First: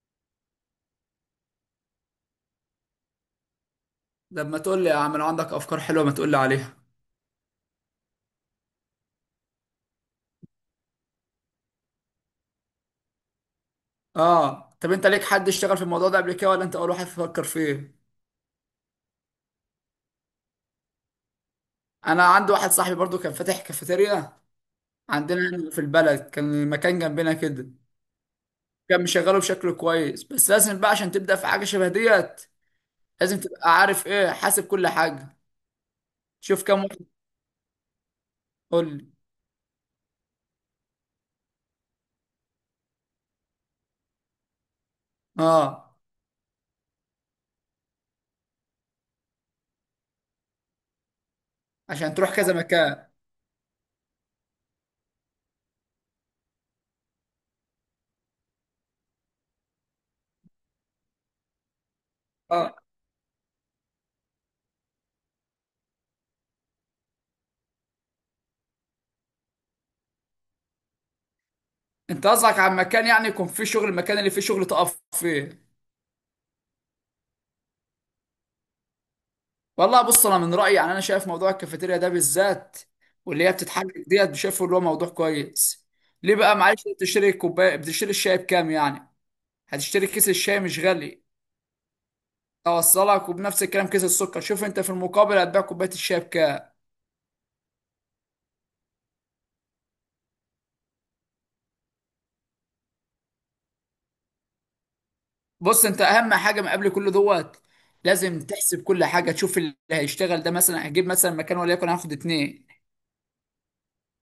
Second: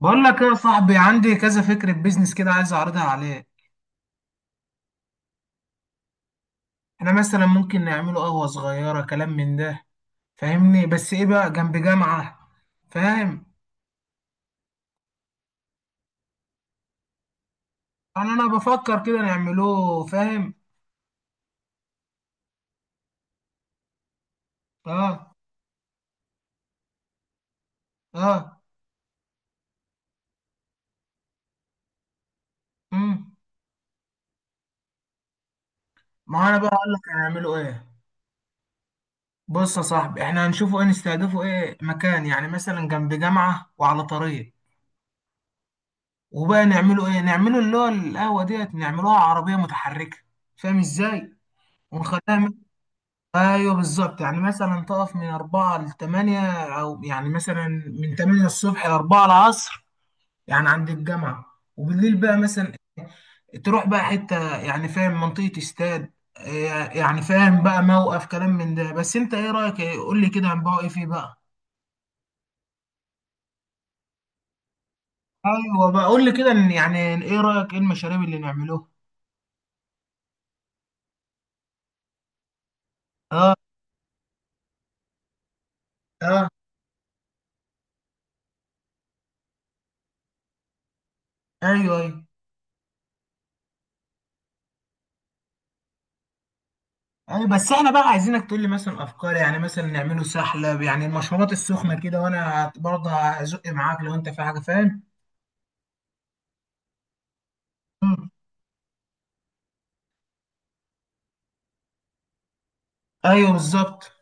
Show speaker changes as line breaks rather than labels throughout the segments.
بقول لك ايه يا صاحبي؟ عندي كذا فكرة بيزنس كده، عايز اعرضها عليك.
لما تقول لي يا عم، لو عندك افكار حلوه ما تقول لي عليها.
احنا مثلا ممكن نعمله قهوة صغيرة، كلام من ده، فاهمني؟ بس ايه بقى، جنب جامعة، فاهم.
اه، طب انت ليك حد اشتغل في الموضوع ده قبل كده ولا انت اول واحد تفكر فيه؟
انا بفكر كده نعمله، فاهم.
انا عندي واحد صاحبي برضو كان فاتح كافيتيريا
اه،
عندنا هنا في البلد، كان المكان جنبنا كده.
اه،
كان مشغله بشكل كويس، بس لازم بقى عشان تبدا في حاجه شبه ديت
امم
لازم تبقى عارف ايه، حاسب كل حاجه.
ما انا
شوف
بقى
كام
اقول
واحد،
لك هنعمله ايه.
قول لي.
بص يا صاحبي، احنا هنشوفه ايه؟ نستهدفه ايه؟ مكان يعني مثلا جنب جامعة وعلى طريق،
اه،
وبقى نعمله ايه؟ نعمله اللي هو القهوة ديت، نعملوها عربية متحركة، فاهم ازاي؟
عشان تروح
ونخليها.
كذا مكان.
ايوه بالظبط، يعني مثلا تقف من 4 ل 8، او يعني مثلا من 8 الصبح ل 4 العصر، يعني عند الجامعه. وبالليل بقى مثلا
اه،
تروح بقى حته، يعني فاهم، منطقه استاد، إيه يعني، فاهم بقى، موقف، كلام من ده. بس انت ايه رايك، إيه؟ قول لي كده، هنبقى ايه فيه بقى؟
انت قصدك على مكان يعني يكون فيه شغل، المكان اللي فيه شغل تقف فيه.
ايوه بقى، قول لي كده. يعني ايه رايك؟ ايه المشاريب اللي نعملوها؟
والله بص، انا من رايي يعني انا شايف موضوع الكافيتيريا ده بالذات واللي هي
اه،
بتتحرك ديت شايفه اللي هو موضوع كويس. ليه
اه،
بقى؟ معلش، أنت بتشتري كوبايه، بتشتري الشاي بكام يعني؟ هتشتري كيس الشاي مش غالي،
ايوه، ايوه.
اوصلك، وبنفس الكلام كيس السكر. شوف انت في المقابل هتبيع كوبايه الشاي بكام.
يعني بس احنا بقى عايزينك تقول لي مثلا افكار، يعني مثلا نعمله سحلة، يعني المشروبات السخنة كده، وانا برضه هزق معاك لو انت في حاجة، فاهم.
بص انت، اهم حاجه من قبل كل دوت
مم.
لازم تحسب كل حاجه، تشوف اللي هيشتغل ده. مثلا هجيب مثلا مكان وليكن هاخد اتنين،
ايوه بالظبط.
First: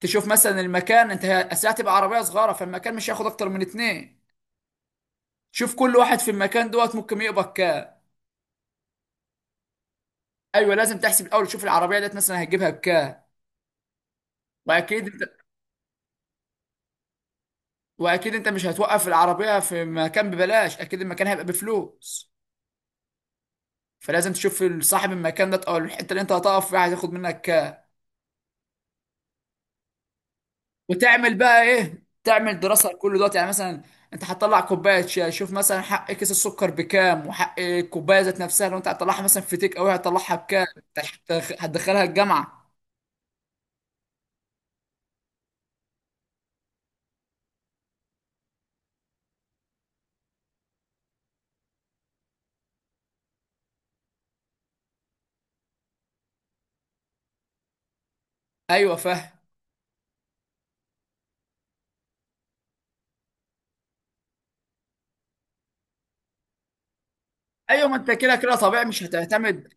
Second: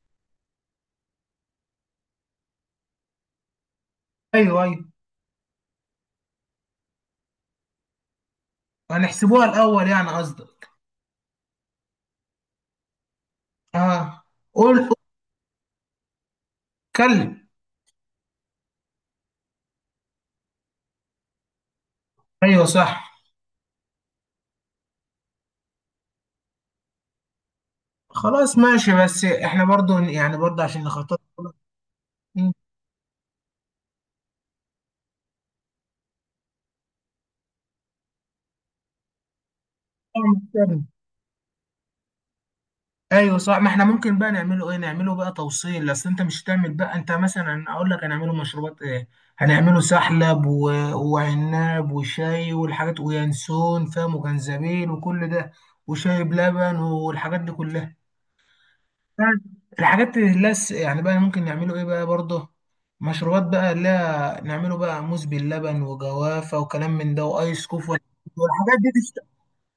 تشوف مثلا المكان. انت الساعه تبقى عربيه صغيره فالمكان مش هياخد اكتر من اتنين.
ايوه، ايوه،
شوف كل واحد في المكان دوت ممكن يقبض كام.
هنحسبوها الاول يعني قصدك؟
ايوه، لازم تحسب الاول، تشوف العربيه ديت مثلا هتجيبها بكام.
اه، قول، قول،
واكيد انت
اتكلم.
واكيد انت مش هتوقف العربيه في مكان ببلاش، اكيد المكان هيبقى بفلوس.
ايوه صح.
فلازم تشوف صاحب المكان ده او الحته اللي انت هتقف فيها هتاخد منك كام.
خلاص، ماشي، بس احنا برضه يعني برضه عشان نخطط.
وتعمل بقى ايه، تعمل دراسه لكل دوت. يعني مثلا انت هتطلع كوبايه شاي، شوف مثلا حق كيس السكر بكام وحق الكوبايه ذات نفسها، لو انت هتطلعها مثلا في تيك اوي هتطلعها بكام،
مم.
انت هتدخلها الجامعه.
ايوه صح. ما احنا ممكن بقى نعمله ايه، نعمله بقى توصيل، اصل انت مش هتعمل بقى، انت مثلا اقول لك هنعمله مشروبات ايه. هنعمله سحلب وعناب وشاي والحاجات، وينسون، فاهم، وجنزبيل وكل ده، وشاي بلبن والحاجات دي كلها،
ايوه فاهم.
الحاجات اللي لس يعني. بقى ممكن نعمله ايه بقى برضه؟ مشروبات بقى، لا نعمله بقى موز باللبن وجوافة وكلام من ده، وايس كوف
ايوه ما انت
والحاجات
كده كده طبيعي،
دي.
مش هتعتمد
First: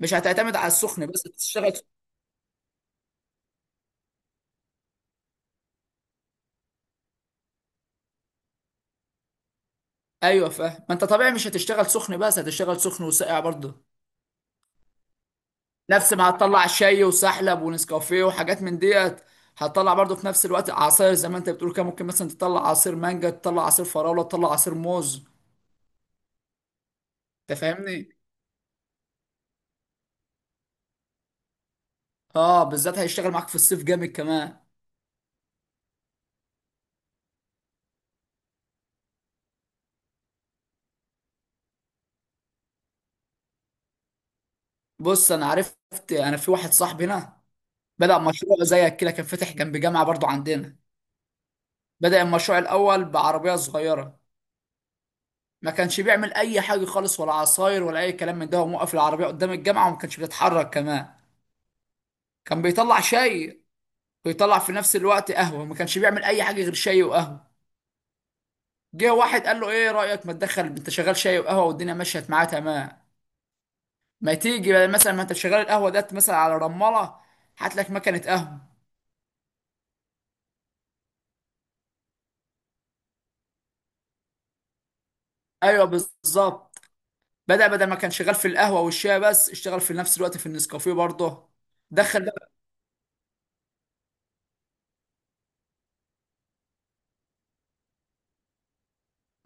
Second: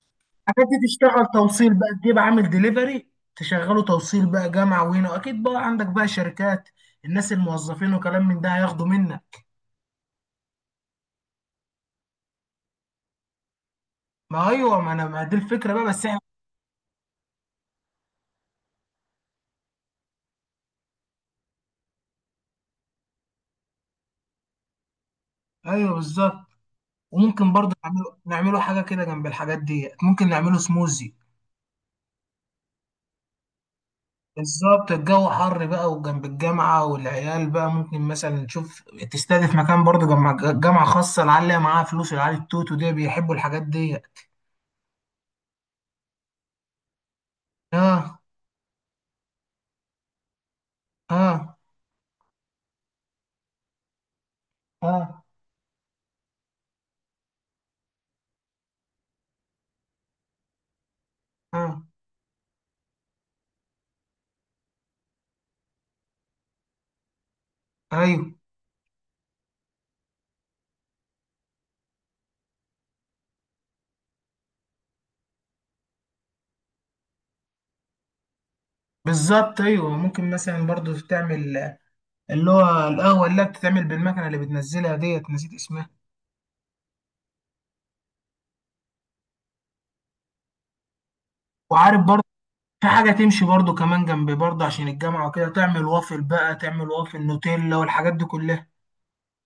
مش هتعتمد على
حاجات دي
السخن بس
تشتغل
تشتغل.
توصيل بقى، تجيب عامل ديليفري، تشغله توصيل بقى جامعة، وهنا اكيد بقى عندك بقى شركات، الناس الموظفين وكلام من ده هياخدوا منك.
ايوه فاهم، ما انت طبيعي مش هتشتغل سخن بس، هتشتغل سخن وساقع برضه.
ما ايوه، ما انا ما دي الفكرة بقى، بس
نفس
احنا.
ما هتطلع شاي وسحلب ونسكافيه وحاجات من ديت، هتطلع برضه في نفس الوقت عصاير زي ما انت بتقول كده. ممكن مثلا تطلع عصير مانجا، تطلع عصير فراوله، تطلع عصير موز.
ايوه بالظبط. وممكن
انت
برضه نعمله
فاهمني،
نعمله حاجة كده جنب الحاجات دي، ممكن نعمله سموزي،
اه بالذات هيشتغل معاك في الصيف جامد كمان.
بالظبط. الجو حر بقى وجنب الجامعة والعيال، بقى ممكن مثلا تشوف، تستهدف مكان برضه، جامعة، جامعة خاصة، العيال اللي معاها فلوس، العيال التوتو دي بيحبوا الحاجات دي.
بص انا عرفت، انا في واحد صاحبي هنا بدأ
اه،
مشروع زيك كده، كان فاتح جنب جامعه برضه عندنا.
اه،
بدأ المشروع الاول بعربيه صغيره،
اه،
ما كانش بيعمل اي حاجه خالص، ولا عصاير ولا اي كلام من ده، وموقف العربيه قدام الجامعه وما كانش بيتحرك كمان.
اه،
كان بيطلع شاي ويطلع في نفس الوقت قهوه، ما كانش بيعمل اي حاجه غير شاي وقهوه.
ايوه
جه واحد قال له ايه رايك ما تدخل، انت شغال شاي وقهوه والدنيا مشيت معاه تمام، ما تيجي بقى مثلا، ما انت شغال القهوه ديت مثلا على رماله، هات لك مكنه قهوه.
بالظبط. ايوه، ممكن مثلا برضو تعمل اللي هو القهوه، اللي بتتعمل بالمكنه، اللي بتنزلها ديت، نسيت
ايوه
اسمها.
بالظبط. بدأ، بدل ما كان شغال في القهوه والشاي بس، اشتغل في نفس الوقت في النسكافيه برضه.
وعارف برضو
دخل.
في حاجه تمشي برضو كمان جنبي، برضو عشان الجامعه وكده، تعمل وافل بقى، تعمل وافل نوتيلا والحاجات دي كلها.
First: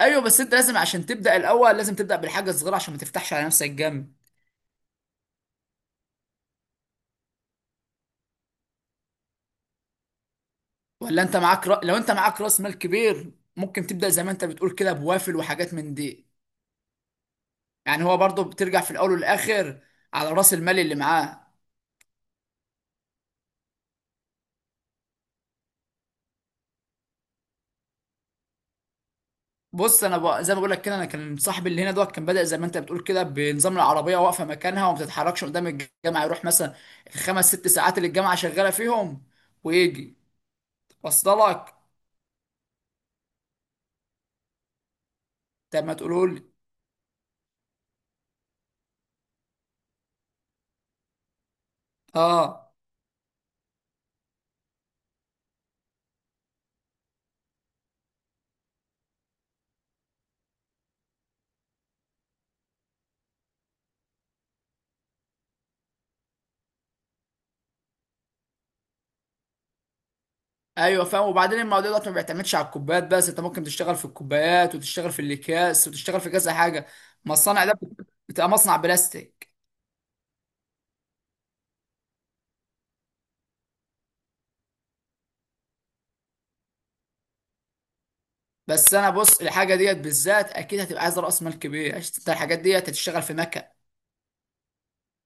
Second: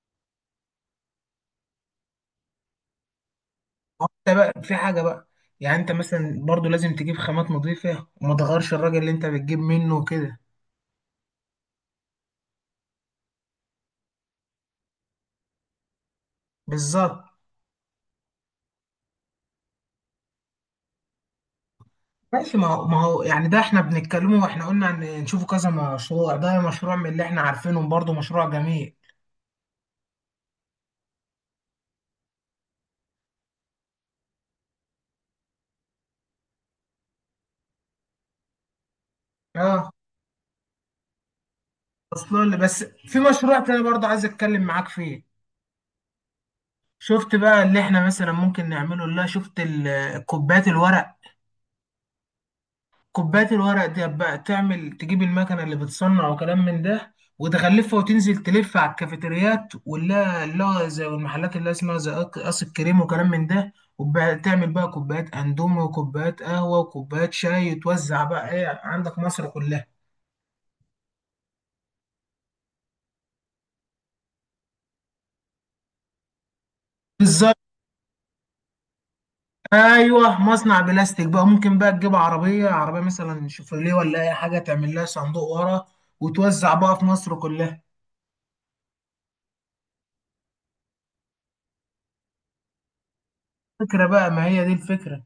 ايوه بس انت لازم عشان تبدا الاول لازم تبدا بالحاجه الصغيره، عشان ما تفتحش على نفسك جامد.
وانت بقى في حاجه بقى، يعني انت مثلا برضو لازم تجيب خامات نظيفه، وما تغيرش الراجل اللي انت بتجيب منه وكده،
ولا انت معاك رأ... لو انت معاك راس مال كبير ممكن تبدا زي ما انت بتقول كده بوافل وحاجات من دي.
بالظبط،
يعني هو برضه بترجع في الاول والاخر على راس المال اللي معاه.
ماشي. ما هو يعني ده احنا بنتكلمه، واحنا قلنا ان نشوفه كذا مشروع. ده مشروع من اللي احنا عارفينهم، برضو مشروع جميل.
زي ما بقول لك كده، انا كان صاحبي اللي هنا دوت كان بدا زي ما انت بتقول كده بنظام العربيه واقفه مكانها وما بتتحركش قدام الجامعه، يروح مثلا الخمس ست ساعات اللي الجامعه شغاله فيهم
اه،
ويجي وصل لك.
اصلا بس في مشروع تاني برضه عايز اتكلم معاك فيه.
طب ما تقولوا لي.
شفت بقى اللي احنا مثلا ممكن نعمله؟ لا، شفت كوبايات الورق؟
اه.
كوبايات الورق دي بقى، تعمل تجيب المكنه اللي بتصنع وكلام من ده، وتغلفها، وتنزل تلف على الكافيتريات، ولا لا، زي والمحلات اللي اسمها زي قص قص الكريم وكلام من ده، وتعمل بقى كوبايات اندومي وكوبايات قهوه وكوبايات شاي، وتوزع بقى ايه، عندك مصر كلها.
ايوه فاهم، وبعدين الموضوع ده ما بيعتمدش على الكوبايات بس، انت ممكن تشتغل في الكوبايات وتشتغل في الاكياس وتشتغل في كذا حاجه. ما
بالظبط،
الصنع ده بتبقى مصنع بلاستيك.
ايوه، مصنع بلاستيك بقى، ممكن بقى تجيب عربيه، عربيه مثلا شوفرليه ولا اي حاجه، تعمل لها صندوق ورا، وتوزع بقى في مصر كلها.
بس انا بص، الحاجه ديت بالذات اكيد هتبقى عايز راس مال كبير عشان انت الحاجات ديت هتشتغل في مكن.
فكره بقى، ما هي دي الفكره.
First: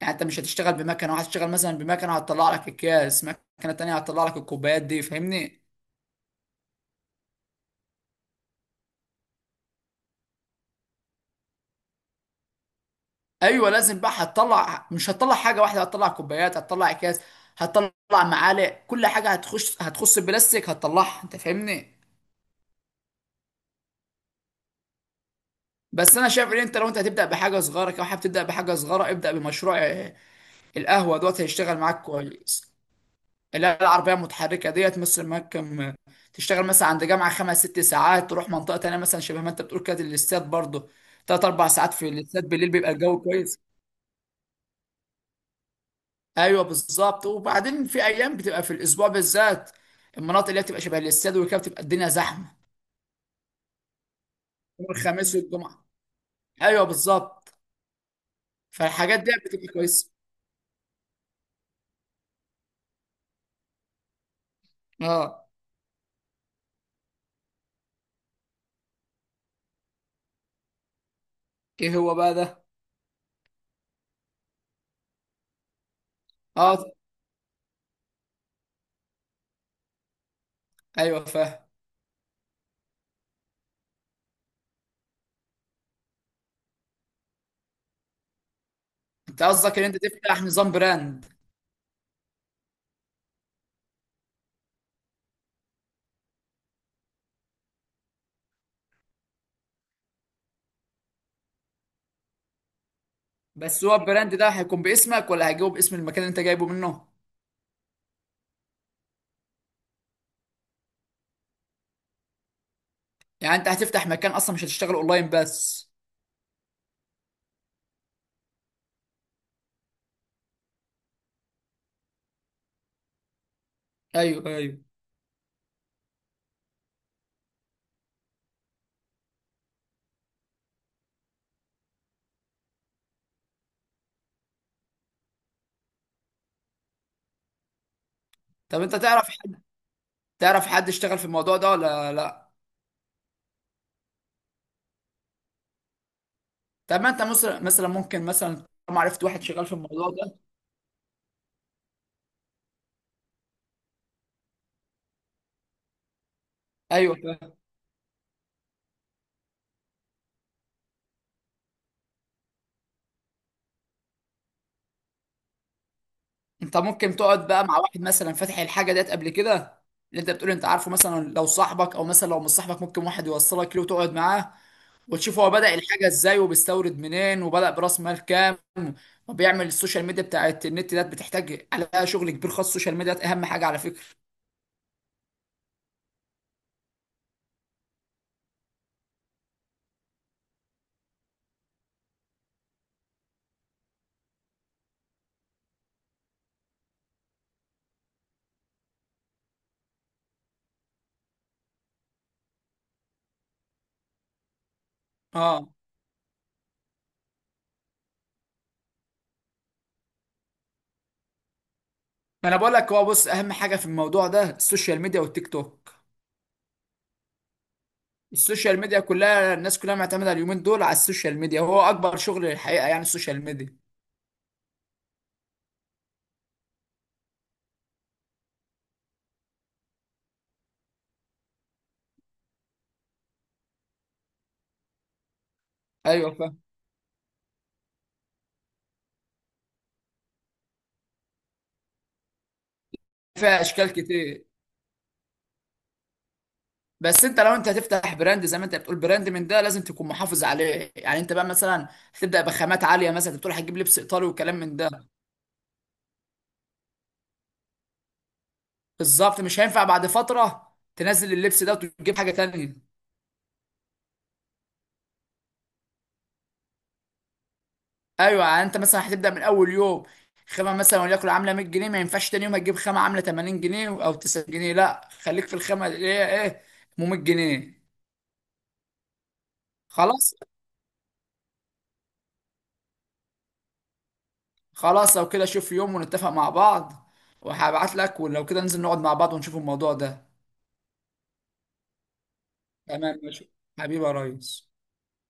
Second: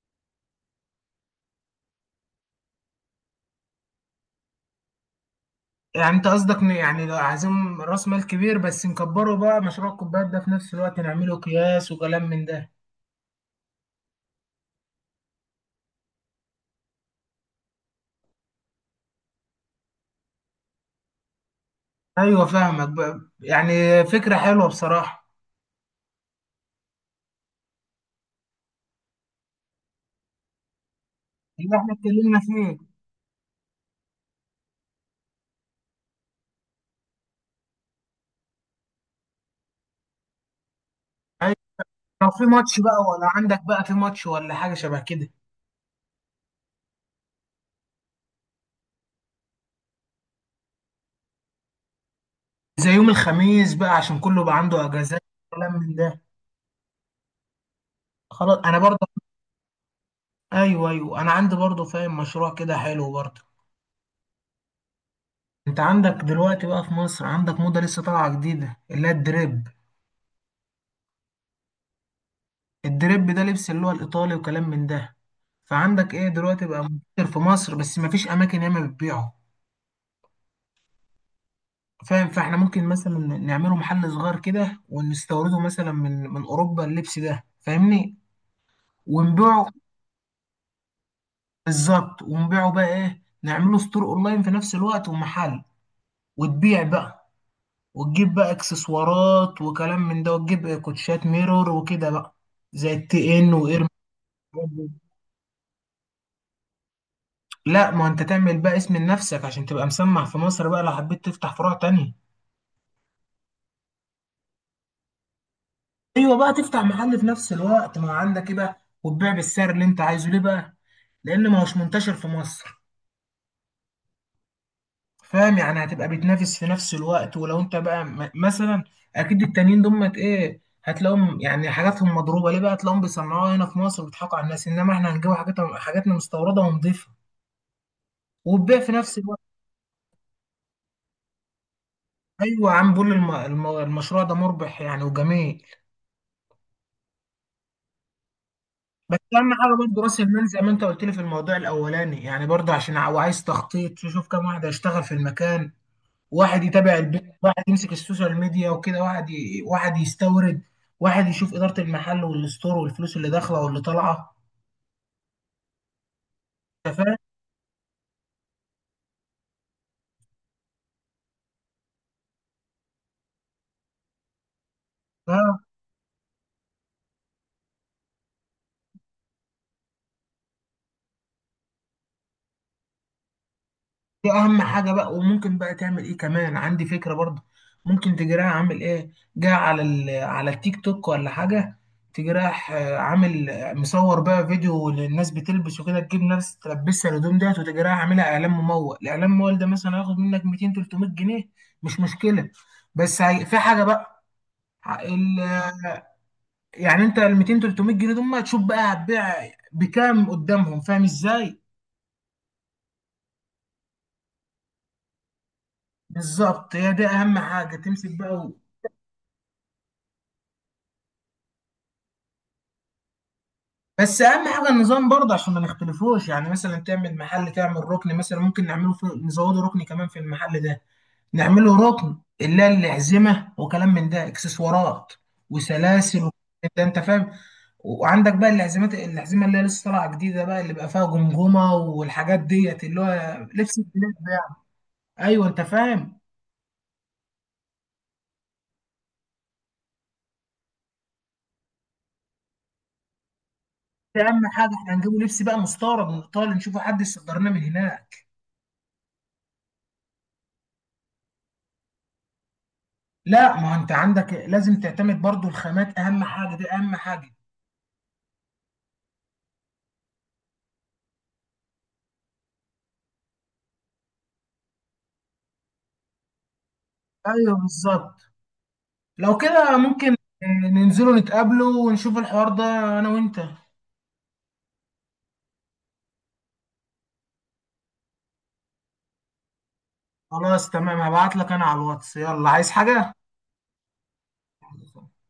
يعني انت مش هتشتغل بمكنه، وهتشتغل مثلا بمكنه هتطلع لك اكياس، مكنه تانيه هتطلع لك الكوبايات دي، فاهمني.
يعني انت قصدك إن، يعني لو عايزين راس مال كبير، بس نكبره بقى، مشروع الكوبايات ده في نفس الوقت نعمله اكياس وكلام من ده.
ايوه لازم بقى، هتطلع مش هتطلع حاجه واحده، هتطلع كوبايات، هتطلع اكياس، هتطلع معالق، كل حاجه هتخش هتخص البلاستيك هتطلعها، انت فاهمني.
ايوه فاهمك بقى، يعني فكره حلوه بصراحه،
بس انا شايف ان انت لو انت هتبدا بحاجه صغيره كده، حابب تبدا بحاجه صغيره، ابدا بمشروع آه، القهوه دوت
اللي
هيشتغل
احنا
معاك
اتكلمنا
كويس.
فيه.
لا، العربيه المتحركه ديت مثل ما كم، تشتغل مثلا عند جامعه خمس ست ساعات، تروح منطقه تانيه مثلا شبه ما انت بتقول كده الاستاد برضه، تلات
أيوة.
اربع ساعات في
لو في
الاستاد بالليل
ماتش
بيبقى
بقى،
الجو
ولا
كويس.
عندك بقى في ماتش ولا حاجه شبه كده،
ايوه بالظبط. وبعدين في ايام بتبقى في الاسبوع بالذات المناطق اللي هي بتبقى شبه الاستاد وكده بتبقى الدنيا زحمه،
زي يوم الخميس بقى، عشان كله بقى عنده
يوم
اجازات،
الخميس
كلام
والجمعه.
من ده.
ايوه بالظبط.
خلاص، انا برضه،
فالحاجات دي بتبقى كويسه.
ايوه، ايوه، انا عندي برضو فاهم مشروع كده حلو برضو.
اه.
انت عندك دلوقتي بقى في مصر، عندك موضة لسه طالعة جديدة، اللي هي الدريب.
ايه هو بقى ده؟
الدريب ده لبس اللي هو الايطالي وكلام من ده. فعندك ايه دلوقتي، بقى
اه
منتشر في مصر، بس مفيش اماكن ياما بتبيعه،
ايوه فاهم.
فاهم. فاحنا ممكن مثلا نعمله محل صغير كده، ونستورده مثلا من اوروبا، اللبس ده، فاهمني،
انت
ونبيعه.
قصدك ان انت تفتح نظام براند؟
بالظبط. ونبيعه بقى ايه، نعمله ستور اونلاين في نفس الوقت ومحل، وتبيع بقى، وتجيب بقى اكسسوارات وكلام من ده، وتجيب كوتشات ميرور وكده بقى، زي التي ان
بس
واير.
هو البراند ده هيكون باسمك ولا هيجيبه باسم المكان اللي انت جايبه منه؟
لا، ما انت تعمل بقى اسم لنفسك عشان تبقى مسمع في مصر بقى، لو حبيت تفتح فروع تانية.
يعني انت هتفتح مكان اصلا، مش هتشتغل اونلاين بس؟
ايوه بقى، تفتح محل في نفس الوقت، ما عندك ايه بقى، وتبيع بالسعر اللي انت عايزه. ليه بقى؟ لان ما هوش منتشر في مصر،
ايوه ايوه.
فاهم، يعني هتبقى بتنافس في نفس الوقت. ولو انت بقى مثلا، اكيد التانيين دول ايه، هتلاقيهم يعني حاجاتهم مضروبه، ليه بقى؟ هتلاقيهم بيصنعوها هنا في مصر، وبيضحكوا على الناس، انما احنا هنجيب حاجاتنا مستورده، ونضيفه وتبيع
طب
في
انت
نفس
تعرف
الوقت.
حد، تعرف حد اشتغل في الموضوع ده ولا لا؟
ايوه يا عم، بقول المشروع ده مربح يعني وجميل.
طب ما انت مثلا، ممكن مثلا طالما
بس
عرفت واحد
اهم
شغال في
حاجه برضه
الموضوع
راس
ده.
المال، زي ما انت قلت لي في الموضوع الاولاني، يعني برضه عشان وعايز تخطيط، تشوف كام واحد هيشتغل في المكان، واحد يتابع
ايوه
البيع،
فاهم.
واحد يمسك السوشيال ميديا وكده، واحد واحد يستورد، واحد يشوف إدارة المحل والستور والفلوس اللي داخلة واللي طالعة،
انت
انت فاهم.
ممكن تقعد بقى مع واحد مثلا فاتح الحاجه ديت قبل كده، اللي انت بتقول انت عارفه، مثلا لو صاحبك او مثلا لو مش صاحبك ممكن واحد يوصلك له وتقعد معاه وتشوف هو
اه،
بدأ الحاجه ازاي، وبيستورد منين، وبدأ براس مال كام، وبيعمل السوشيال ميديا بتاعت النت ديت بتحتاج عليها شغل كبير، خاص السوشيال ميديا ديت اهم حاجه على فكره.
دي اهم حاجه بقى. وممكن بقى تعمل ايه كمان، عندي فكره برضه. ممكن تجراها عامل ايه، جاي على على التيك توك ولا حاجه، تجراح عامل مصور بقى فيديو للناس بتلبس وكده، تجيب ناس تلبسها الهدوم ديت، وتجراها عاملها اعلان ممول. الاعلان الممول ده مثلا هياخد منك 200 300 جنيه، مش مشكله. بس في حاجه بقى. ال...
اه،
يعني انت ال 200 300 جنيه دول، ما تشوف بقى هتبيع بكام قدامهم، فاهم ازاي؟
ما انا بقول لك هو، بص اهم حاجه في الموضوع ده السوشيال ميديا والتيك توك.
بالظبط، هي دي اهم حاجه، تمسك بقى
السوشيال ميديا كلها، الناس كلها معتمده اليومين دول على السوشيال ميديا، وهو اكبر شغل الحقيقه يعني السوشيال ميديا.
بس اهم حاجه النظام برضه، عشان ما نختلفوش. يعني مثلا تعمل محل، تعمل ركن، مثلا ممكن نعمله في نزوده ركن كمان في المحل ده، نعمله ركن اللي هي الأحزمة وكلام من ده، اكسسوارات وسلاسل وكلام
ايوه فاهم،
من ده، انت فاهم. وعندك بقى الأحزمة اللي هي لسه طالعة جديدة بقى، اللي بقى فيها جمجمة والحاجات ديت، اللي هو
فيها
لبس
اشكال
البلاد.
كتير.
ايوه انت فاهم.
بس انت لو انت هتفتح براند زي ما انت بتقول براند من ده لازم تكون محافظ عليه. يعني انت بقى مثلا هتبدا بخامات عاليه، مثلا انت بتقول هتجيب لبس
ده
ايطالي
اهم
وكلام
حاجه،
من ده.
احنا هنجيبه لبس بقى مستورد من ايطاليا، نشوفه حد يصدر لنا من هناك.
بالظبط. مش هينفع بعد فتره تنزل اللبس ده وتجيب حاجه تانية.
لا، ما انت عندك لازم تعتمد برضو الخامات، اهم حاجه دي، اهم حاجه.
ايوه يعني انت مثلا هتبدا من اول يوم خامه مثلا وليكن عامله 100 جنيه، ما ينفعش تاني يوم هتجيب خامه عامله 80 جنيه او 90 جنيه، لا خليك في الخامه اللي هي ايه، ب 100
ايوه
جنيه
بالظبط، لو كده ممكن.
خلاص.
آه، ننزلوا نتقابلوا ونشوف الحوار ده، انا وانت.
خلاص لو كده شوف يوم ونتفق مع بعض، وهبعت لك، ولو كده ننزل نقعد مع بعض ونشوف الموضوع ده.
خلاص، تمام، هبعت لك انا على الواتس، يلا عايز حاجه.
تمام ماشي. حبيبي يا ريس.